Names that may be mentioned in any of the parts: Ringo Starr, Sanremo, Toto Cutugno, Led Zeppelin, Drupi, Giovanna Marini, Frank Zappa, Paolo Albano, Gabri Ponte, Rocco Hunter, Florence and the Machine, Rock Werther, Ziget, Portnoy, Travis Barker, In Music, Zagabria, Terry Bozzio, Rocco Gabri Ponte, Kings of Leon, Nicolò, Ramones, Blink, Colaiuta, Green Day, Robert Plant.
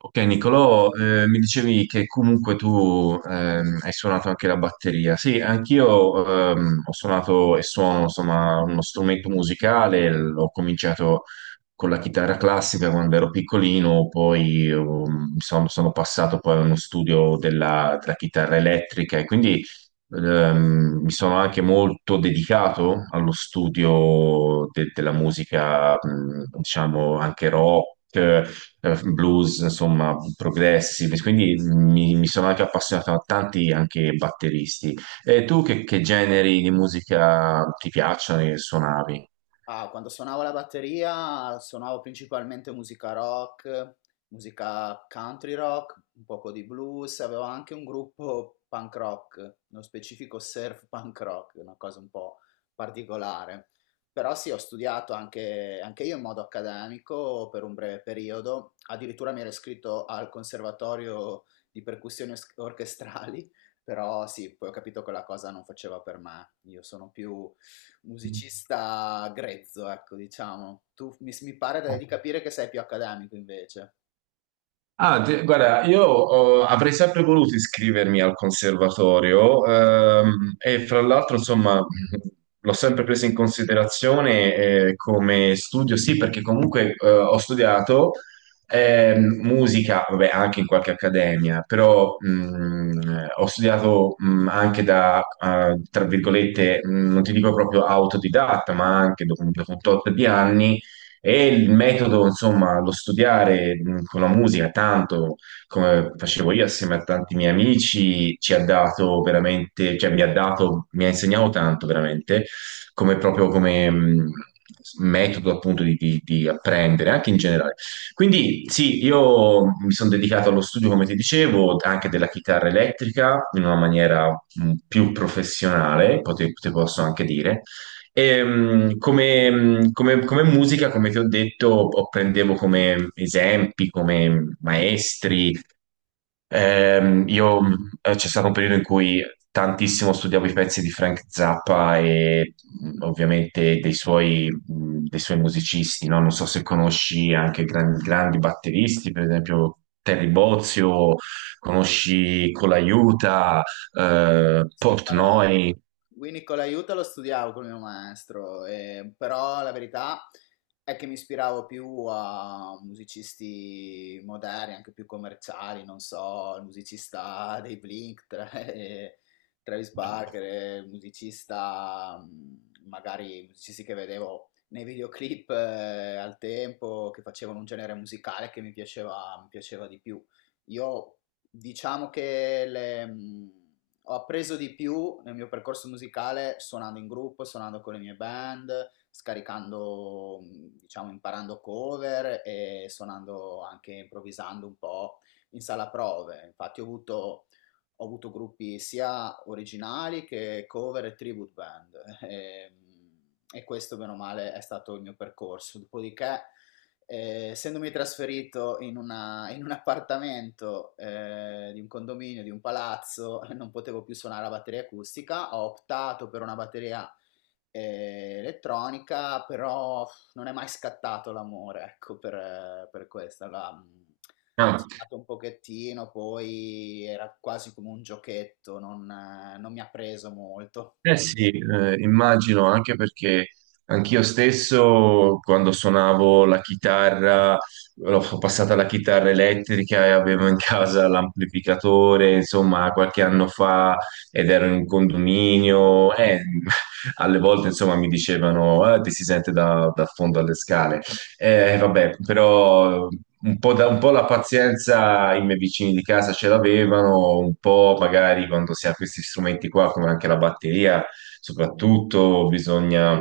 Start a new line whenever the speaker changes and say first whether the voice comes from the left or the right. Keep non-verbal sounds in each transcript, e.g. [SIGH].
right: Ok, Nicolò, mi dicevi che comunque tu hai suonato anche la batteria. Sì, anch'io ho suonato e suono, insomma, uno strumento musicale. Ho cominciato con la chitarra classica quando ero piccolino, poi sono passato poi a uno studio della chitarra elettrica e quindi mi sono anche molto dedicato allo studio della musica, diciamo, anche rock, blues, insomma, progressi, quindi mi sono anche appassionato a tanti anche batteristi. E tu che generi di musica ti piacciono e suonavi?
left: Ah, quando suonavo la batteria suonavo principalmente musica rock, musica country rock, un poco di blues, avevo anche un gruppo punk rock, nello specifico surf punk rock, una cosa un po' particolare. Però sì, ho studiato anche io in modo accademico per un breve periodo, addirittura mi ero iscritto al conservatorio di percussioni orchestrali, però sì, poi ho capito che la cosa non faceva per me, io sono più musicista grezzo, ecco, diciamo. Tu mi pare di capire che sei più accademico invece.
right: Ah, guarda, io oh, avrei sempre voluto iscrivermi al conservatorio e fra l'altro, insomma, [LAUGHS] l'ho sempre preso in considerazione come studio, sì, perché comunque ho studiato musica, vabbè, anche in qualche accademia, però ho studiato anche da, tra virgolette, non ti dico proprio autodidatta, ma anche dopo un tot di anni e il metodo, insomma, lo studiare con la musica, tanto come facevo io assieme a tanti miei amici, ci ha dato veramente, cioè mi ha dato, mi ha insegnato tanto veramente, come proprio come metodo appunto di apprendere, anche in generale. Quindi sì, io mi sono dedicato allo studio, come ti dicevo, anche della chitarra elettrica in una maniera più professionale, te posso anche dire e, come, come musica, come ti ho detto, prendevo come esempi, come maestri. Io, c'è stato un periodo in cui tantissimo studiavo i pezzi di Frank Zappa e ovviamente dei suoi musicisti, no? Non so se conosci anche grandi batteristi, per esempio Terry Bozzio, conosci Colaiuta,
left: Sì,
right: Portnoy.
left: quindi con l'aiuto lo studiavo col mio maestro, però la verità è che mi ispiravo più a musicisti moderni, anche più commerciali, non so, il musicista [LAUGHS] dei Blink, Travis Barker, il musicista, magari i musicisti che vedevo nei videoclip al tempo, che facevano un genere musicale che mi piaceva di più. Io diciamo che ho appreso di più nel mio percorso musicale suonando in gruppo, suonando con le mie band, scaricando, diciamo, imparando cover e suonando anche improvvisando un po' in sala prove. Ho avuto gruppi sia originali che cover e tribute band. E questo, bene o male, è stato il mio percorso. Dopodiché essendomi trasferito in un appartamento di un condominio, di un palazzo, [LAUGHS] non potevo più suonare la batteria acustica, ho optato per una batteria elettronica, però pff, non è mai scattato l'amore, ecco, per questa. Ho suonato un pochettino, poi era quasi come un giochetto, non mi ha preso molto.
right: Eh sì, immagino anche perché anch'io stesso quando suonavo la chitarra, ho passata alla chitarra elettrica e avevo in casa l'amplificatore, insomma, qualche anno fa ed ero in un condominio e [LAUGHS] alle volte, insomma, mi dicevano, "Ah, ti si sente da fondo alle scale. Vabbè, però un po', un po' la pazienza i miei vicini di casa ce l'avevano, un po' magari quando si ha questi strumenti qua, come anche la batteria, soprattutto bisogna,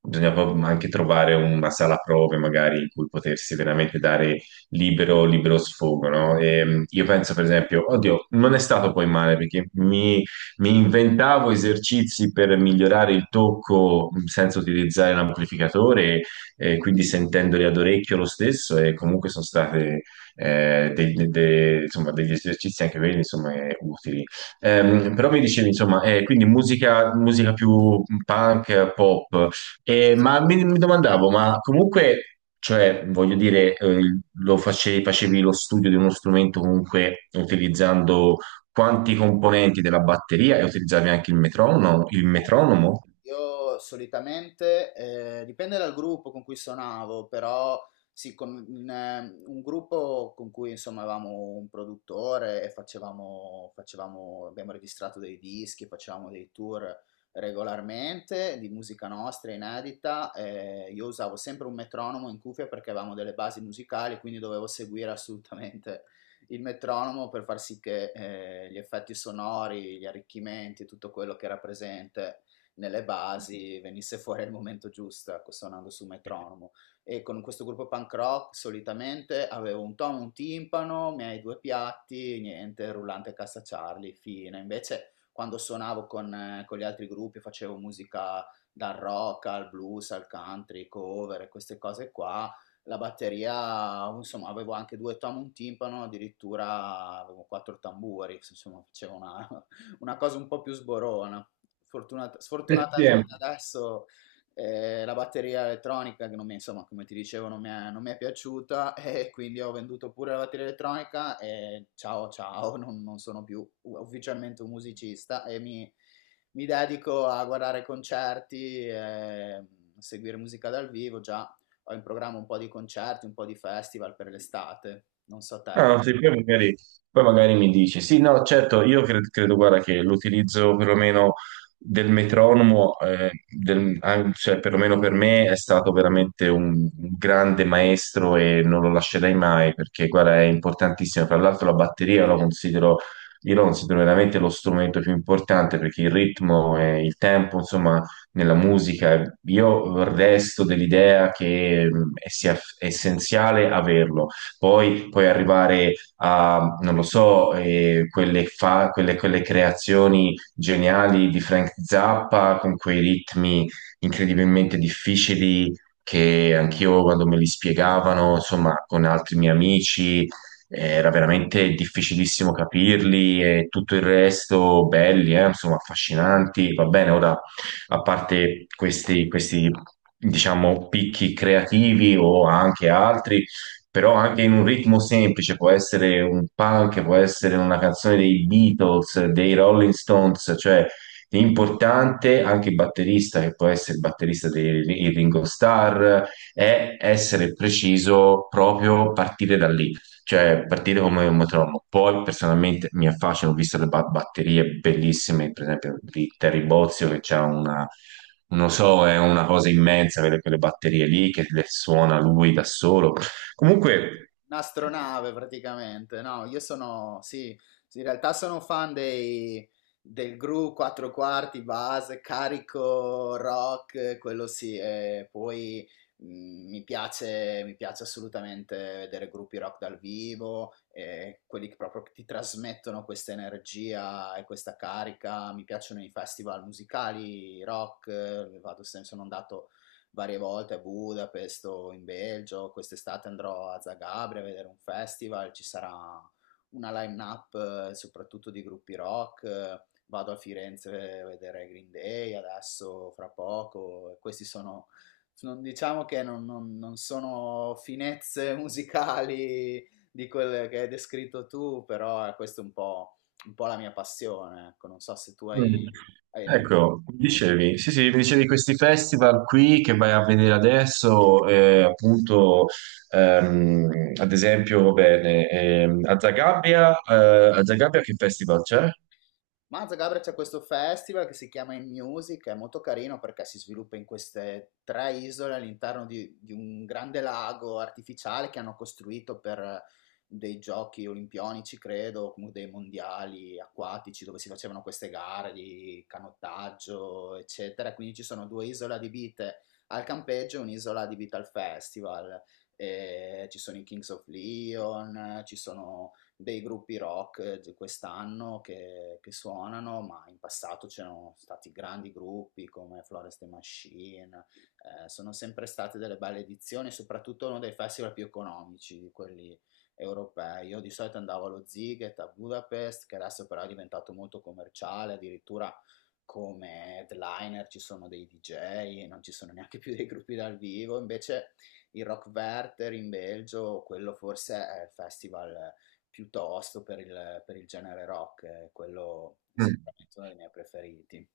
right: bisogna proprio anche trovare una sala prove magari in cui potersi veramente dare libero, libero sfogo, no? E, io penso per esempio, oddio, non è stato poi male perché mi inventavo esercizi per migliorare il tocco senza utilizzare l'amplificatore quindi sentendoli ad orecchio lo stesso e comunque sono state insomma, degli esercizi anche quelli insomma, utili. Però mi dicevi, insomma, quindi musica più punk, pop. Ma mi domandavo, ma comunque, cioè, voglio dire, lo facevi lo studio di uno strumento comunque utilizzando quanti componenti della batteria e utilizzavi anche il metronomo? Il metronomo?
left: Io solitamente, dipende dal gruppo con cui suonavo, però sì, con un gruppo con cui insomma avevamo un produttore e facevamo, abbiamo registrato dei dischi, facevamo dei tour regolarmente di musica nostra inedita. Io usavo sempre un metronomo in cuffia perché avevamo delle basi musicali, quindi dovevo seguire assolutamente il metronomo per far sì che gli effetti sonori, gli arricchimenti, tutto quello che era presente nelle basi venisse fuori al momento giusto, ecco, suonando su metronomo. E con questo gruppo punk rock solitamente avevo un tono, un timpano, i miei due piatti, niente, rullante e cassa Charlie, fine. Invece quando suonavo con gli altri gruppi facevo musica dal rock al blues, al country, cover e queste cose qua. La batteria, insomma, avevo anche due tom, un timpano, addirittura avevo quattro tamburi, insomma, una cosa un po' più sborona. Sfortunatamente adesso la batteria elettronica, che non mi, insomma, come ti dicevo, non mi è piaciuta [LAUGHS] e quindi ho venduto pure la batteria elettronica e ciao ciao, non sono più ufficialmente un musicista e mi dedico a guardare concerti, e seguire musica dal vivo, già ho in programma un po' di concerti, un po' di festival per l'estate, non so te.
right: Ah, sì, poi magari mi dici, sì, no, certo, io credo, guarda, che l'utilizzo perlomeno del metronomo, cioè perlomeno per me è stato veramente un grande maestro e non lo lascerei mai perché, guarda, è importantissimo. Tra l'altro la batteria lo considero, io lo considero veramente lo strumento più importante perché il ritmo e il tempo, insomma, nella musica, io resto dell'idea che sia essenziale averlo. Poi puoi arrivare a, non lo so, quelle creazioni geniali di Frank Zappa con quei ritmi incredibilmente difficili che anch'io quando me li spiegavano, insomma, con altri miei amici, era veramente difficilissimo capirli e tutto il resto belli, insomma, affascinanti. Va bene, ora, a parte questi, diciamo, picchi creativi o anche altri, però anche in un ritmo semplice, può essere un punk, può essere una canzone dei Beatles, dei Rolling Stones, cioè l'importante, anche il batterista, che può essere il batterista dei il Ringo Starr, è essere preciso proprio partire da lì. Cioè, partire come un metronomo. Poi, personalmente, mi affascina, ho visto le batterie bellissime, per esempio, di Terry Bozzio, che c'ha una, non so, è una cosa immensa, quelle batterie lì, che le suona lui da solo. Comunque,
left: Un'astronave praticamente, no, io sono, sì, sì, in realtà sono fan del Gru 4 quarti, base, carico, rock, quello sì, e poi mh, mi piace assolutamente vedere gruppi rock dal vivo, e quelli che proprio ti trasmettono questa energia e questa carica, mi piacciono i festival musicali, rock, vado, sono andato varie volte a Budapest o in Belgio. Quest'estate andrò a Zagabria a vedere un festival, ci sarà una line-up soprattutto di gruppi rock. Vado a Firenze a vedere Green Day adesso, fra poco. Questi sono, diciamo che non sono finezze [LAUGHS] musicali di quelle che hai descritto tu, però questa è un po' la mia passione. Ecco, non so se tu hai,
right: mm,
left: Mm. Hai
right: ecco, mi dicevi, sì, sì, mi dicevi di questi festival qui che vai a vedere adesso, appunto, ehm, ad esempio, va bene, a Zagabria che festival c'è?
left: Mazza Gabra c'è questo festival che si chiama In Music, è molto carino perché si sviluppa in queste tre isole all'interno di un grande lago artificiale che hanno costruito per dei giochi olimpionici, credo, comunque dei mondiali acquatici dove si facevano queste gare di canottaggio, eccetera. Quindi ci sono due isole adibite al campeggio e un'isola adibita al festival. E ci sono i Kings of Leon, ci sono dei gruppi rock di quest'anno che suonano, ma in passato c'erano stati grandi gruppi come Florence and the Machine, sono sempre state delle belle edizioni, soprattutto uno dei festival più economici di quelli europei. Io di solito andavo allo Ziget a Budapest, che adesso però è diventato molto commerciale, addirittura come headliner ci sono dei DJ, non ci sono neanche più dei gruppi dal vivo, invece il Rock Werther in Belgio, quello forse è il festival piuttosto per il genere rock, quello è
right: Mm.
left: sicuramente uno dei miei preferiti.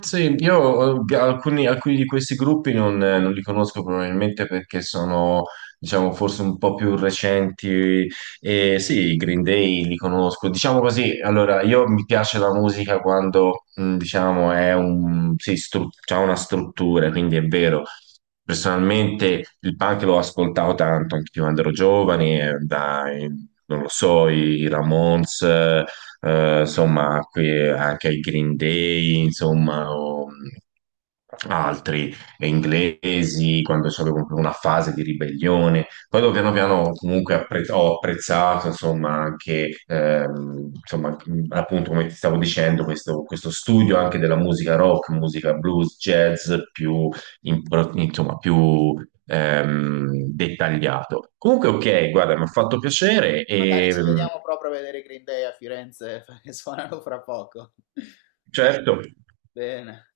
right: Sì, io alcuni di questi gruppi non li conosco probabilmente perché sono, diciamo, forse un po' più recenti. E sì, i Green Day li conosco. Diciamo così, allora, io mi piace la musica quando, diciamo, è un, sì, c'ha una struttura, quindi è vero. Personalmente il punk l'ho ascoltato tanto anche quando ero giovane, dai, non lo so, i Ramones, insomma, anche ai Green Day, insomma, o altri inglesi, quando c'è comunque una fase di ribellione. Poi dopo piano piano comunque ho apprezzato, insomma, anche, insomma, appunto come ti stavo dicendo, questo studio anche della musica rock, musica blues, jazz, più, insomma, più dettagliato. Comunque, ok, guarda, mi ha fatto piacere
left: Magari
right: e
left: ci vediamo proprio a vedere i Green Day a Firenze, [LAUGHS] perché suonano fra poco. [LAUGHS]
right: certo.
left: Bene.